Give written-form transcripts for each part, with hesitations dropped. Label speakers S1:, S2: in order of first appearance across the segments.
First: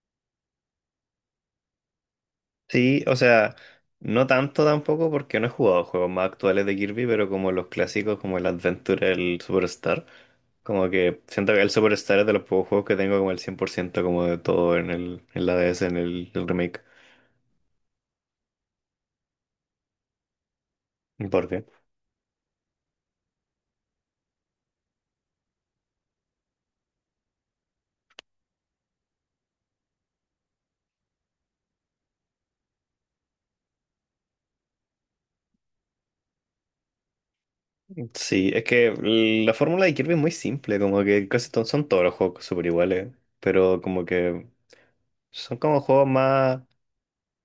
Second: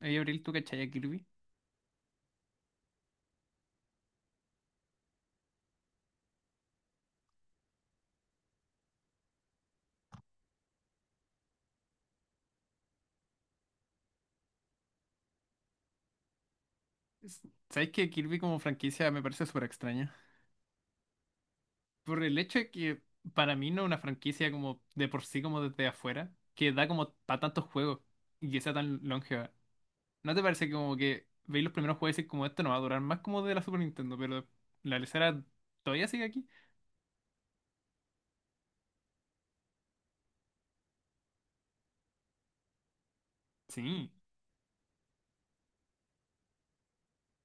S1: Oye, Abril, ¿tú cachai a Kirby?
S2: Sí, o sea, no tanto tampoco porque no he jugado juegos más actuales de Kirby, pero como los clásicos como el Adventure, el Superstar, como que siento que el Superstar es de los pocos juegos que tengo como el 100% como de todo en el en la DS, en el remake.
S1: ¿Sabes que Kirby como franquicia me parece súper extraña?
S2: ¿Por qué?
S1: Por el hecho de que para mí no es una franquicia como de por sí, como desde afuera, que da como para tantos juegos y que sea tan longeva. ¿No te parece que como que veis los primeros juegos y decís como esto no va a durar más como de la Super Nintendo, pero la lesera todavía sigue aquí?
S2: Sí, es que la fórmula de Kirby es muy simple, como que casi son todos los juegos súper iguales, pero como
S1: Sí,
S2: que son como juegos más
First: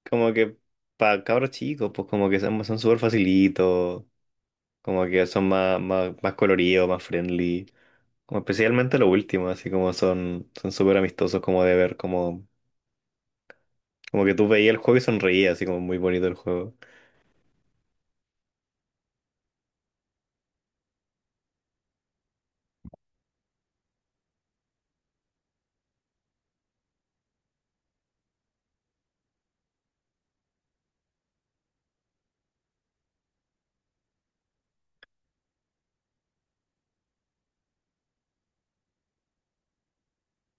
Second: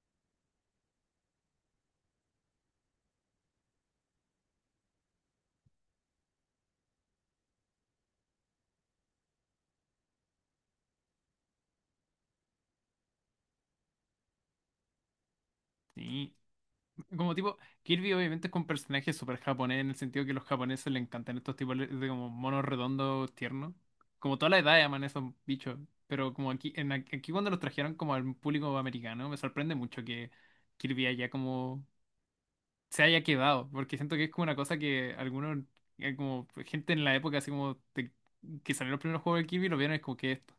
S2: como que para cabros chicos, pues como que son súper facilitos, como que son más coloridos, más friendly. Como especialmente lo último, así como son súper amistosos como de ver, como que tú veías el juego y sonreías, así como muy bonito
S1: sí.
S2: el juego.
S1: Como tipo, Kirby obviamente es un personaje súper japonés en el sentido que a los japoneses le encantan estos tipos de como monos redondos tiernos. Como toda la edad llaman esos bichos. Pero como aquí, en, aquí cuando los trajeron como al público americano, me sorprende mucho que Kirby haya como se haya quedado. Porque siento que es como una cosa que algunos, como gente en la época así que salieron los primeros juegos de Kirby lo vieron y es como que esto.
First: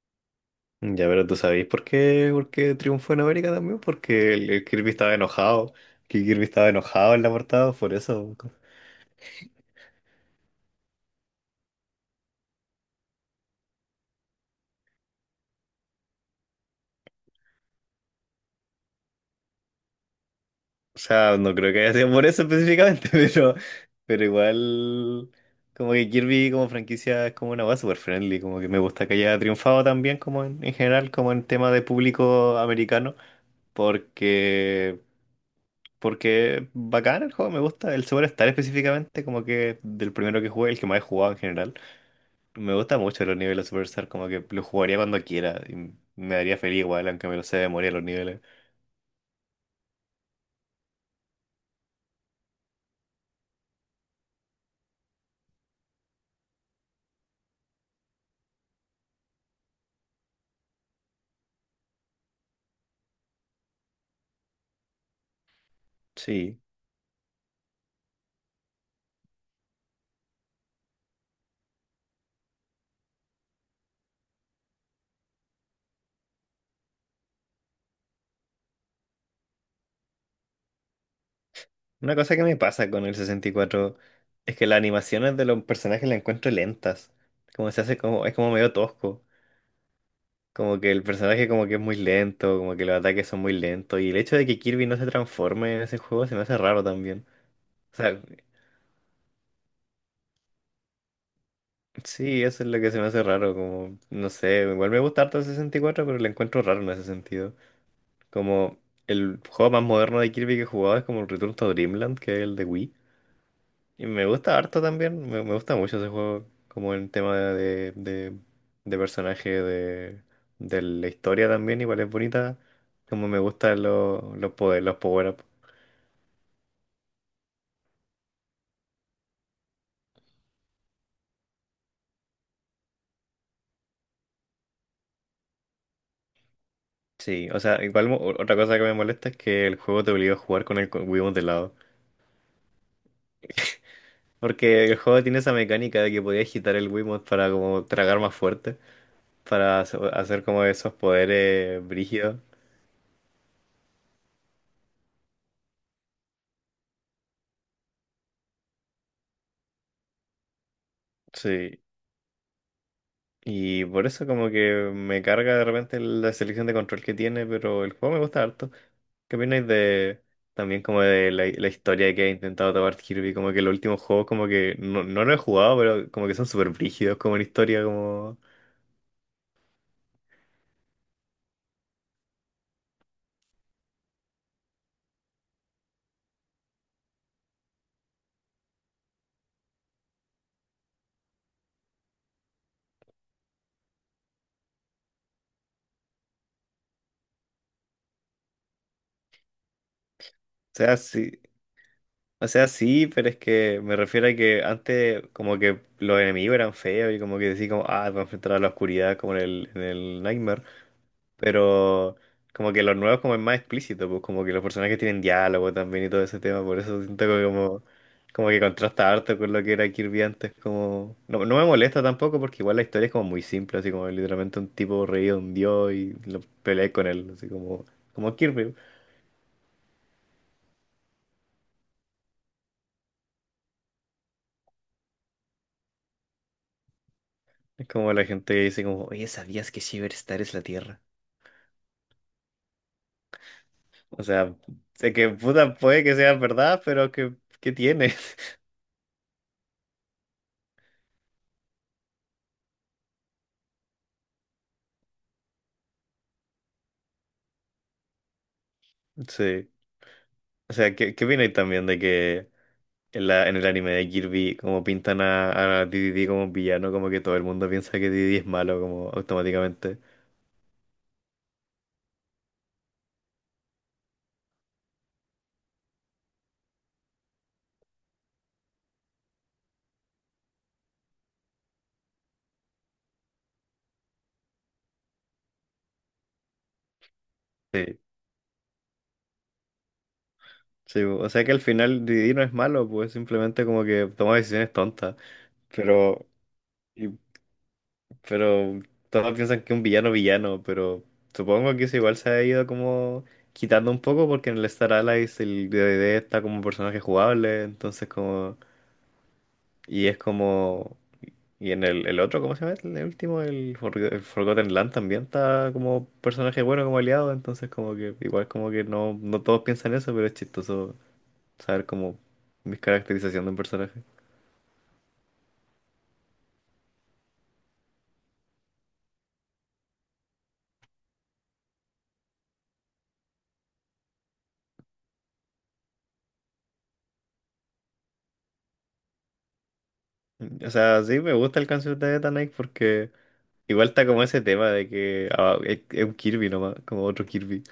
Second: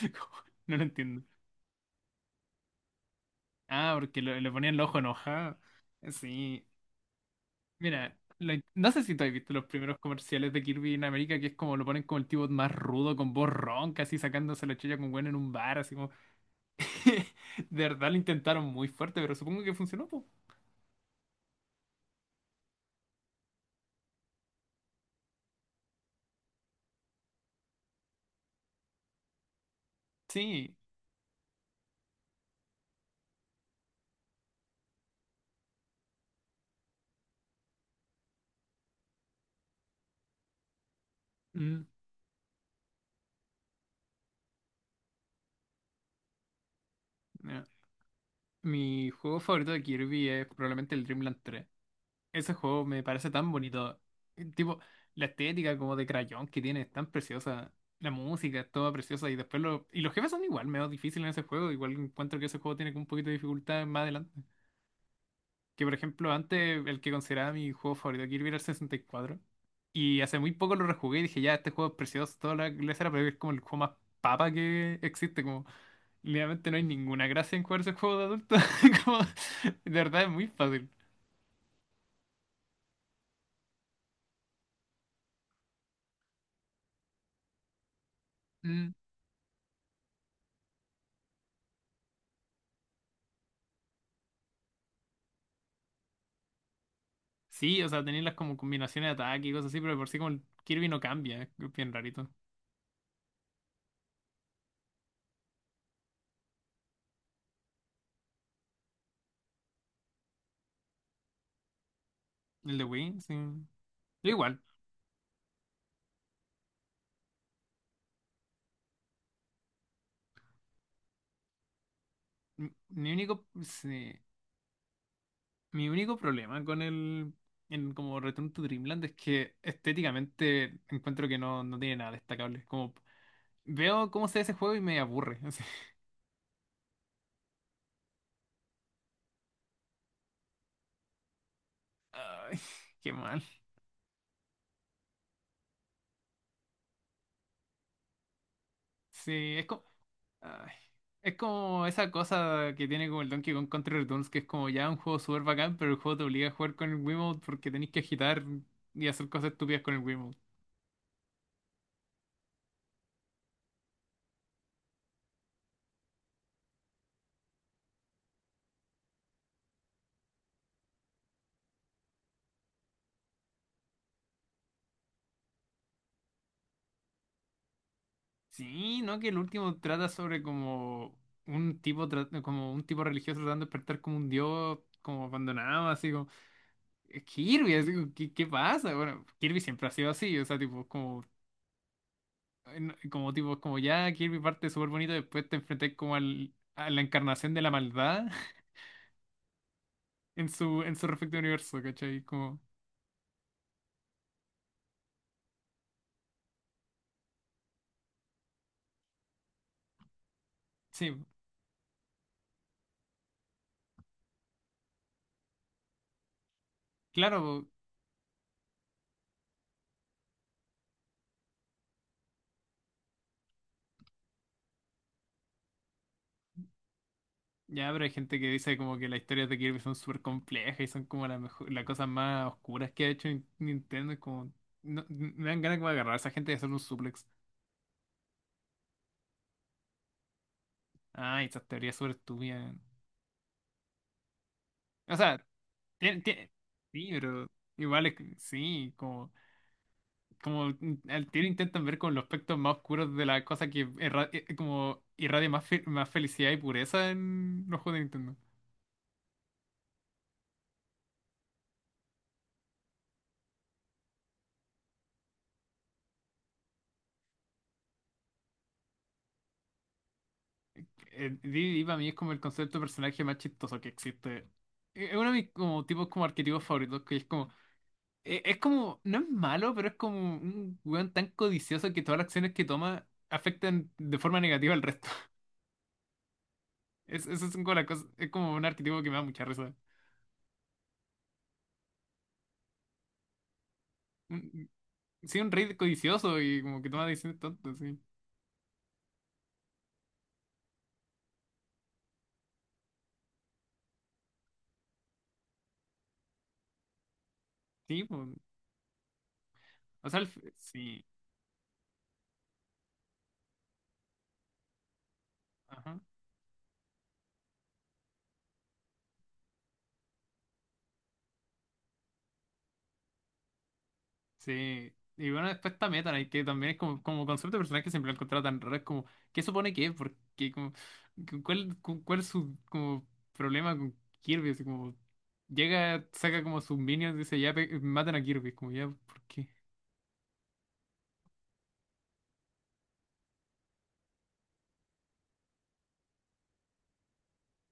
S1: Como, no lo
S2: Ya,
S1: entiendo.
S2: pero tú sabéis por qué triunfó en América también,
S1: Ah, porque
S2: porque el,
S1: le
S2: el
S1: ponían el
S2: Kirby
S1: ojo
S2: estaba
S1: enojado.
S2: enojado, que Kirby
S1: Sí.
S2: estaba enojado en la portada, por
S1: Mira,
S2: eso.
S1: no sé si tú has visto los primeros comerciales de Kirby en América, que es como lo ponen como el tipo más rudo, con voz ronca, así sacándose la chulla con Gwen en un bar, así como... De verdad lo intentaron muy fuerte, pero supongo que funcionó, pues.
S2: O sea, no creo que haya sido por eso específicamente, pero igual, como que Kirby como franquicia es como una base super friendly, como que me gusta que haya triunfado también como en,
S1: Sí.
S2: en general, como en tema de público americano, porque, porque bacán el juego, me gusta, el Superstar específicamente, como que del primero que jugué, el que más he jugado en general,
S1: Mm,
S2: me gusta mucho los niveles de Superstar, como que lo jugaría cuando quiera, y me daría feliz igual, aunque me lo sé de
S1: ya.
S2: memoria los niveles.
S1: Mi juego favorito de Kirby es probablemente el Dreamland 3. Ese juego me parece tan bonito. Tipo, la estética como de crayón que tiene es tan preciosa. La música es toda preciosa y después lo... Y los jefes son igual, medio difícil en ese juego. Igual encuentro que ese juego tiene como un poquito de dificultad más adelante. Que por ejemplo,
S2: Sí.
S1: antes el que consideraba mi juego favorito, Kirby, era el 64. Y cuatro. Y hace muy poco lo rejugué y dije, ya, este juego es precioso, toda la era pero es como el juego más papa que existe. Como, literalmente no hay ninguna gracia en jugar ese juego de adulto. Como, de verdad es muy fácil.
S2: Una cosa que me pasa con el 64 es que las animaciones de los personajes las encuentro lentas. Como se hace como, es como medio
S1: Mm.
S2: tosco. Como que el personaje como que es muy lento, como que los ataques son muy lentos. Y el hecho de que Kirby no se transforme en ese juego se me hace raro también.
S1: Sí, o
S2: O
S1: sea,
S2: sea,
S1: tenéis las como combinaciones de ataque y cosas así, pero de por sí como el Kirby no cambia, es bien rarito.
S2: sí, eso es lo que se me hace raro. Como, no sé, igual me gusta harto el 64 pero lo encuentro raro en ese sentido. Como el juego más moderno de Kirby que he jugado es como el Return to Dreamland, que es el de
S1: El de
S2: Wii.
S1: Wii, sí.
S2: Y me
S1: Yo
S2: gusta
S1: igual,
S2: harto también, me gusta mucho ese juego, como el tema de personaje, de la historia también, igual es bonita,
S1: mi
S2: como me
S1: único,
S2: gustan
S1: sí.
S2: los poderes, los power-up.
S1: Mi único problema con el en como Return to Dreamland es que estéticamente encuentro que no, no tiene nada destacable. Como veo cómo se ve ese juego y me aburre. así.
S2: Sí, o sea, igual otra cosa que me molesta es que el juego te obliga a jugar con el Wiimote de lado.
S1: Ay, qué mal.
S2: Porque el juego tiene esa mecánica de que podías agitar el Wiimote para como tragar más fuerte,
S1: Sí, es
S2: para
S1: como
S2: hacer como
S1: ay,
S2: esos
S1: es
S2: poderes
S1: como esa
S2: brígidos.
S1: cosa que tiene como el Donkey Kong Country Returns que es como ya un juego súper bacán, pero el juego te obliga a jugar con el Wiimote porque tenés que agitar y hacer cosas estúpidas con el Wiimote.
S2: Sí, y por eso como que me carga de repente la selección de control que tiene, pero el juego me gusta harto. ¿Qué opináis de también como de la historia que ha intentado tomar Kirby? Como que los últimos juegos como que no, no lo he jugado, pero como que son súper brígidos como en historia, como.
S1: Sí, ¿no? Que el último trata sobre como un como un tipo religioso tratando de despertar como un dios como abandonado, así como Kirby, así como, ¿qué, qué pasa? Bueno, Kirby siempre ha sido así, o sea, tipo como como tipo como ya Kirby parte súper bonito, después te enfrenté como al, a la encarnación de la maldad en
S2: Sea,
S1: su
S2: sí,
S1: respecto universo, ¿cachai?
S2: o
S1: Como
S2: sea, sí, pero es que me refiero a que antes como que los enemigos eran feos y como que decís como, ah, voy a enfrentar a la oscuridad como en el Nightmare.
S1: sí,
S2: Pero como que los nuevos como es más explícito, pues como que los personajes tienen diálogo también y todo ese tema, por eso siento que
S1: claro.
S2: como que contrasta harto con lo que era Kirby antes, como. No, no me molesta tampoco porque igual la historia es como muy simple, así como literalmente un tipo reído, un dios y lo peleé con él, así como,
S1: Ya, pero hay
S2: como
S1: gente que
S2: Kirby.
S1: dice como que las historias de Kirby son súper complejas y son como las las cosas más oscuras que ha hecho Nintendo. Es como. Me dan ganas como de agarrar a esa gente y hacer un suplex.
S2: Es como la gente que dice como, oye, ¿sabías que Shiverstar es la Tierra?
S1: Ay, esas teorías súper estúpidas.
S2: O sea, sé
S1: O
S2: que
S1: sea,
S2: puta puede que
S1: tiene,
S2: sea
S1: tiene-
S2: verdad,
S1: sí,
S2: pero que,
S1: pero
S2: ¿qué
S1: igual es.
S2: tiene?
S1: Sí, como. Como mm, al tiro intentan ver con los aspectos más oscuros de la cosa como irradia más, más felicidad y pureza en los juegos de Nintendo.
S2: Sí. O sea, ¿qué opináis también de que. En el anime de Kirby, como pintan a DDD como un villano, como que todo el mundo piensa que DDD es malo, como automáticamente.
S1: Didi para mí es como el concepto de personaje más chistoso que existe. Es uno de mis como, tipos como arquetipos favoritos, que es como, no es malo, pero es como un weón tan codicioso que todas las acciones que toma afectan de forma negativa al resto. Es, eso es como la
S2: Sí.
S1: cosa, es como un arquetipo que me da mucha risa.
S2: Sí, o sea que al final Didi no es malo, pues simplemente como que toma
S1: Un-
S2: decisiones tontas.
S1: sí, un rey
S2: Pero,
S1: codicioso y como que toma
S2: y-
S1: decisiones tontas, sí.
S2: pero todos piensan que un villano villano, pero supongo que eso igual se ha ido como quitando un poco porque en el Star Allies el DDD está como un personaje jugable,
S1: Sí,
S2: entonces
S1: po.
S2: como. Y
S1: O
S2: es
S1: sea,
S2: como.
S1: sí.
S2: Y en el otro, ¿cómo se llama? El último, el Forgotten Land también está
S1: Ajá.
S2: como personaje bueno, como aliado, entonces como que igual como que no, no todos piensan eso, pero es chistoso saber como mis caracterización de un personaje.
S1: Sí, y bueno, después está Meta Knight, que también es como, como concepto de personaje que siempre lo he encontrado tan raro, es como, ¿qué supone que es? Porque como, ¿cuál, cuál es su como problema con Kirby? Así como, llega, saca como sus minions, dice, ya matan a Kirby, como ya, ¿por qué?
S2: O sea, sí, me gusta el canción de Eta Knight porque igual está como ese tema de que ah, es un Kirby nomás, como otro Kirby,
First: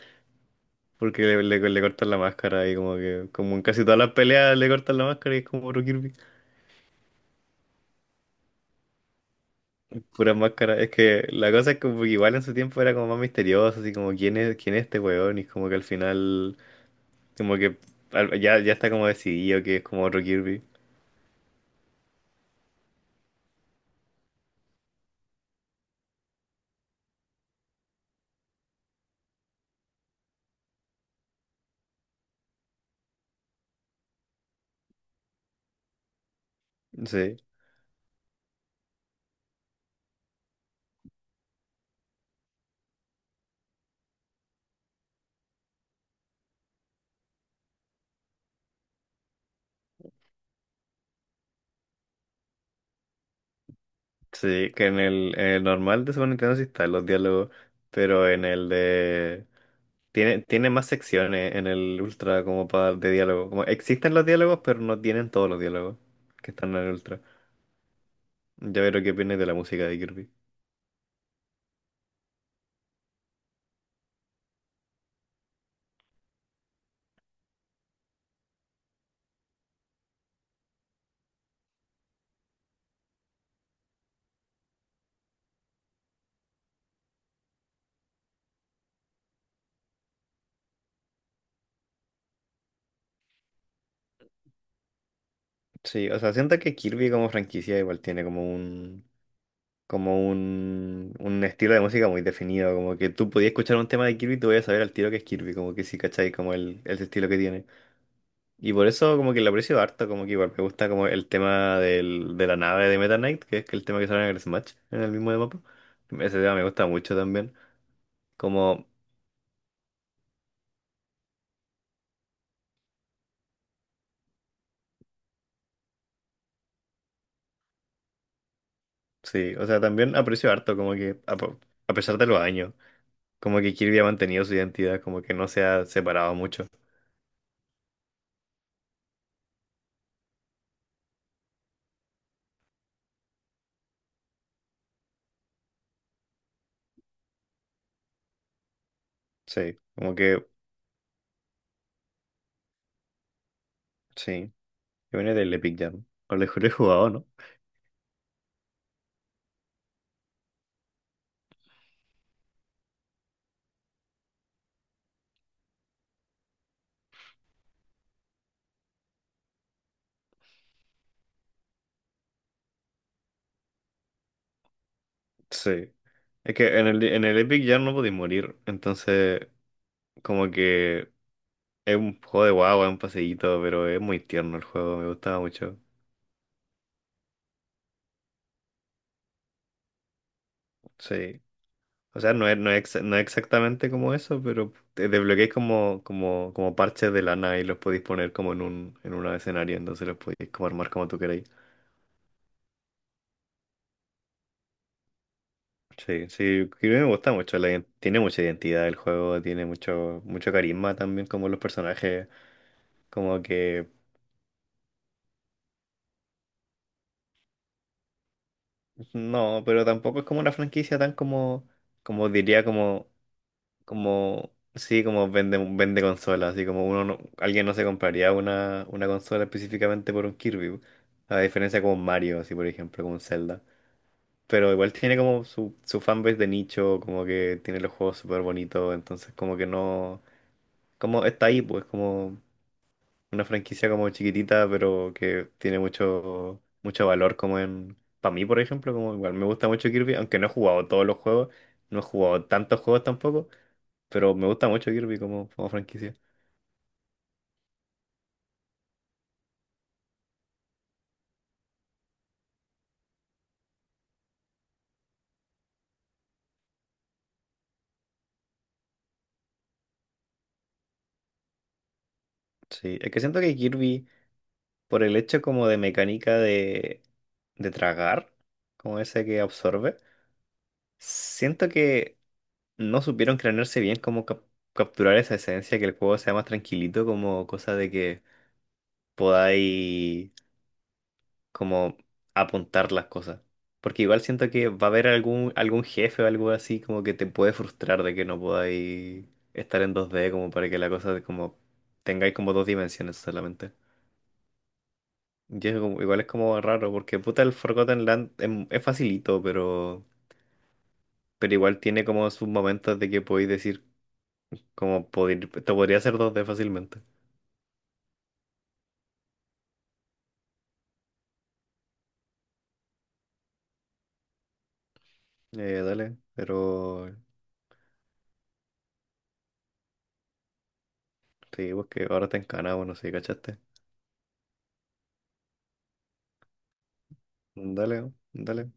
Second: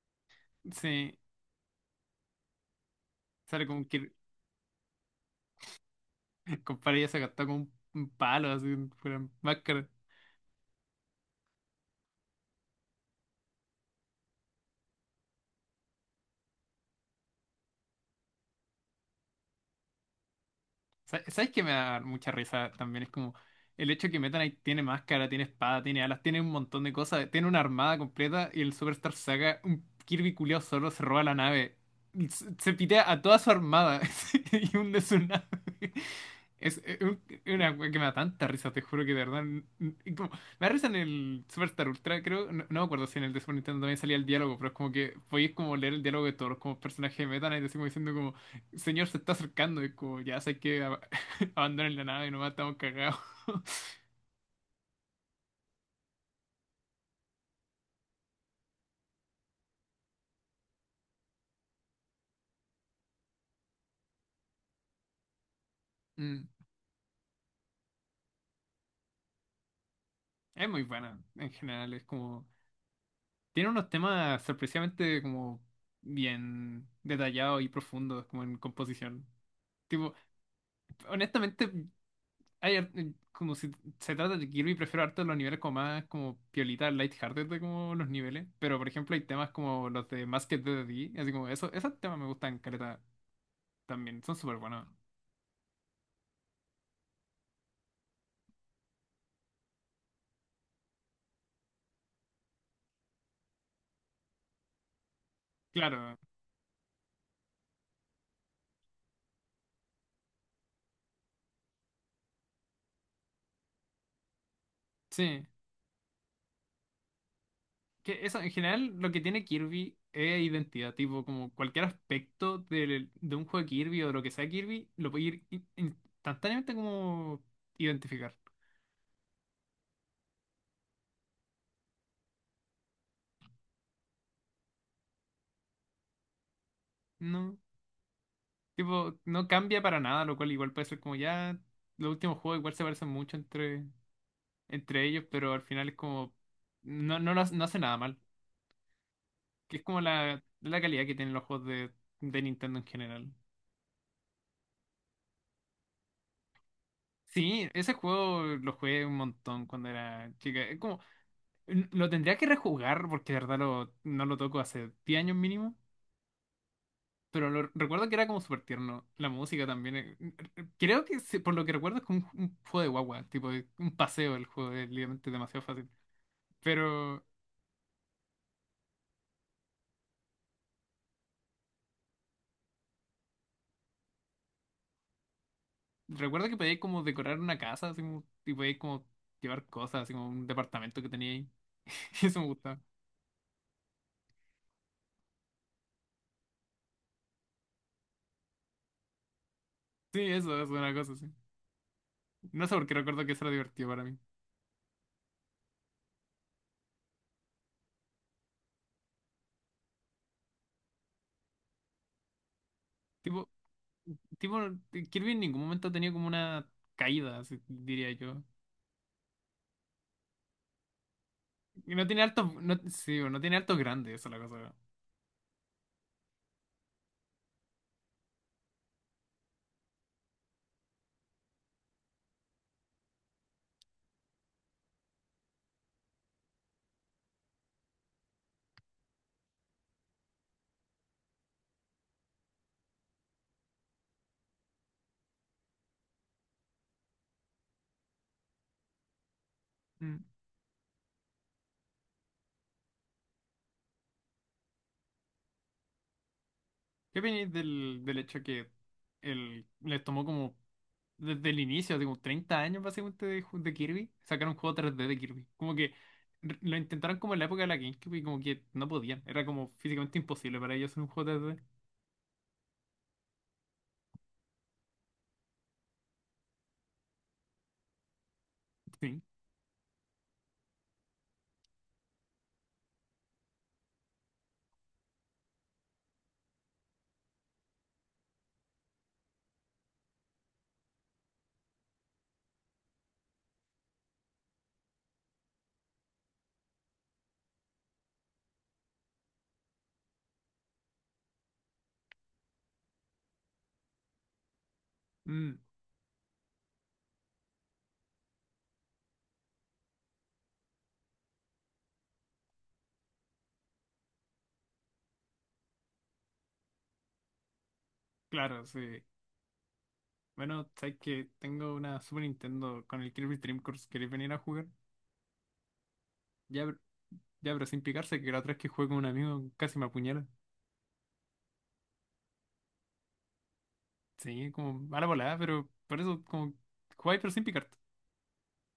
S1: Sí,
S2: porque le cortan la máscara y como que como en
S1: sale
S2: casi
S1: como
S2: todas
S1: que
S2: las peleas le cortan la máscara y es como otro Kirby.
S1: el compadre ya se gastó con un palo, así, fuera máscara.
S2: Puras máscaras. Es que la cosa es que igual en su tiempo era como más misterioso, así como quién es este weón, y como que al final, como que ya, ya está como decidido que es como otro Kirby.
S1: ¿Sabes qué me da mucha risa también? Es como el hecho que Meta Knight tiene máscara, tiene espada, tiene alas, tiene un montón de cosas, tiene una armada completa y el Superstar Saga, un Kirby culiao solo se roba la nave. Se pitea a toda su armada y hunde su nave. Es
S2: Sí,
S1: una wea que me da tanta risa, te juro que de verdad. Y me da risa en el Superstar Ultra, creo. No, no me acuerdo si en el de Super Nintendo también salía el diálogo, pero es como que podéis como leer el diálogo de todos los como personajes de Meta Knight, así como diciendo como. Señor, se está acercando, es como, ya sé abandonen la nave, nomás estamos cagados.
S2: sí, que en el normal de Super Nintendo sí están los diálogos, pero en el de. Tiene más secciones en el Ultra como para de diálogo. Como existen los diálogos, pero no tienen todos los diálogos
S1: Mm,
S2: que están en el Ultra. Ya veré qué opinas de la música de Kirby.
S1: es muy buena, en general, es como, tiene unos temas sorpresivamente como bien detallados y profundos, como en composición. Tipo, honestamente, hay ar- como si se trata de Kirby, prefiero harto los niveles como más, como piolita, lighthearted de como los niveles, pero por ejemplo hay temas como los de Masked D D D, así como, eso, esos temas me gustan, caleta, también, son súper buenos.
S2: Sí, o sea, siento que Kirby como franquicia igual tiene como un, un estilo de música muy definido, como que tú podías escuchar un tema de Kirby y tú podías saber al tiro que es Kirby, como que sí,
S1: Claro,
S2: ¿cachai? Como el estilo que tiene. Y por eso como que lo aprecio harto, como que igual me gusta como el tema del, de la nave de Meta Knight, que es el tema que sale en el Smash, en el mismo de
S1: sí.
S2: mapa. Ese tema me gusta mucho también.
S1: Que eso, en
S2: Como,
S1: general, lo que tiene Kirby es identidad, tipo, como cualquier aspecto de, un juego de Kirby o de lo que sea Kirby, lo puede ir instantáneamente como identificar,
S2: sí, o sea, también aprecio harto, como que a pesar de los años, como que Kirby ha mantenido su identidad, como que no se ha separado mucho.
S1: ¿no? Tipo, no cambia para nada, lo cual igual puede ser como ya, los últimos juegos igual se parecen mucho entre ellos, pero al final es como, no, lo hace, no hace nada mal, que
S2: Sí,
S1: es como
S2: como
S1: la,
S2: que,
S1: la calidad que tienen los juegos de Nintendo en general.
S2: sí, que viene del Epic Jam. O lo he jugado, ¿no?
S1: Sí, ese juego lo jugué un montón cuando era chica. Es como lo tendría que rejugar porque de verdad lo, no lo toco hace 10 años mínimo. Pero lo, recuerdo que era como súper tierno. La música también. Creo que sí, por lo que recuerdo es como un juego de guagua. Tipo un paseo el juego. Es literalmente demasiado fácil.
S2: Sí. Es que en el,
S1: Pero
S2: en el Epic ya no podéis morir. Entonces, como que es un juego de guagua, es un paseíto, pero es muy tierno el juego, me gustaba mucho.
S1: recuerdo que podíais como decorar una casa. Así como, y podíais como llevar cosas. Así como un departamento que tenía
S2: Sí.
S1: ahí.
S2: O sea,
S1: Eso me
S2: no es, no
S1: gustaba.
S2: es, exa- no es exactamente como eso, pero te desbloqueáis como parches de lana y los podéis poner como en un escenario, entonces los
S1: Sí,
S2: podéis
S1: eso
S2: como
S1: es
S2: armar
S1: una
S2: como
S1: cosa
S2: tú
S1: así.
S2: queráis.
S1: No sé por qué recuerdo que eso era divertido para mí.
S2: Sí, sí, creo que me gusta mucho. Tiene mucha identidad el juego, tiene mucho, mucho carisma también como los personajes. Como
S1: Tipo,
S2: que.
S1: tipo, Kirby en ningún momento ha tenido como una caída, así diría yo.
S2: No, pero tampoco es como una franquicia tan como,
S1: Y no tiene
S2: como
S1: altos,
S2: diría,
S1: no,
S2: como,
S1: sí, bueno, no tiene altos grandes, esa es la
S2: como,
S1: cosa.
S2: sí, como vende consolas, así como uno no- alguien no se compraría una consola específicamente por un Kirby, a diferencia como un Mario, así por ejemplo, como un Zelda. Pero igual tiene como su fanbase de nicho, como que tiene los juegos súper bonitos, entonces como que no, como está ahí, pues como una franquicia como chiquitita, pero que tiene mucho, mucho valor como en. Para mí, por ejemplo, como igual me gusta mucho Kirby,
S1: Mm.
S2: aunque no he jugado todos los juegos, no he jugado tantos juegos tampoco, pero me gusta mucho Kirby como franquicia.
S1: ¿Qué opináis del hecho que el, les tomó como desde el inicio, así como 30 años básicamente de, de Kirby, sacar un juego tres d de Kirby? Como que lo intentaron como en la época de la GameCube y como que no podían, era como físicamente imposible para ellos hacer un juego tres d.
S2: Sí, es que siento que Kirby, por el hecho como de mecánica de tragar, como
S1: Sí.
S2: ese que absorbe, siento que no supieron cranearse bien como capturar esa esencia, que el juego sea más tranquilito, como cosa de que podáis como apuntar las cosas. Porque igual siento que va a haber algún jefe o algo así como que te puede frustrar de que no podáis estar en 2D como para que la cosa como tengáis como dos dimensiones solamente.
S1: Mm,
S2: Y es igual es como raro porque puta el Forgotten Land es, facilito, pero igual tiene como sus momentos de que podéis decir como poder, te podría hacer 2D fácilmente.
S1: claro, sí. Bueno, sabes que tengo una Super Nintendo con el Kirby Dream Course, ¿queréis venir a jugar?
S2: Dale,
S1: Ya,
S2: pero
S1: ya, pero sin picarse, que la otra vez que jugué con un amigo casi me apuñala.
S2: sí, pues que ahora te encana, bueno, sí, ¿cachaste?
S1: Sí, como mala volada, pero por eso, como jugáis pero sin picar.
S2: Dale, dale.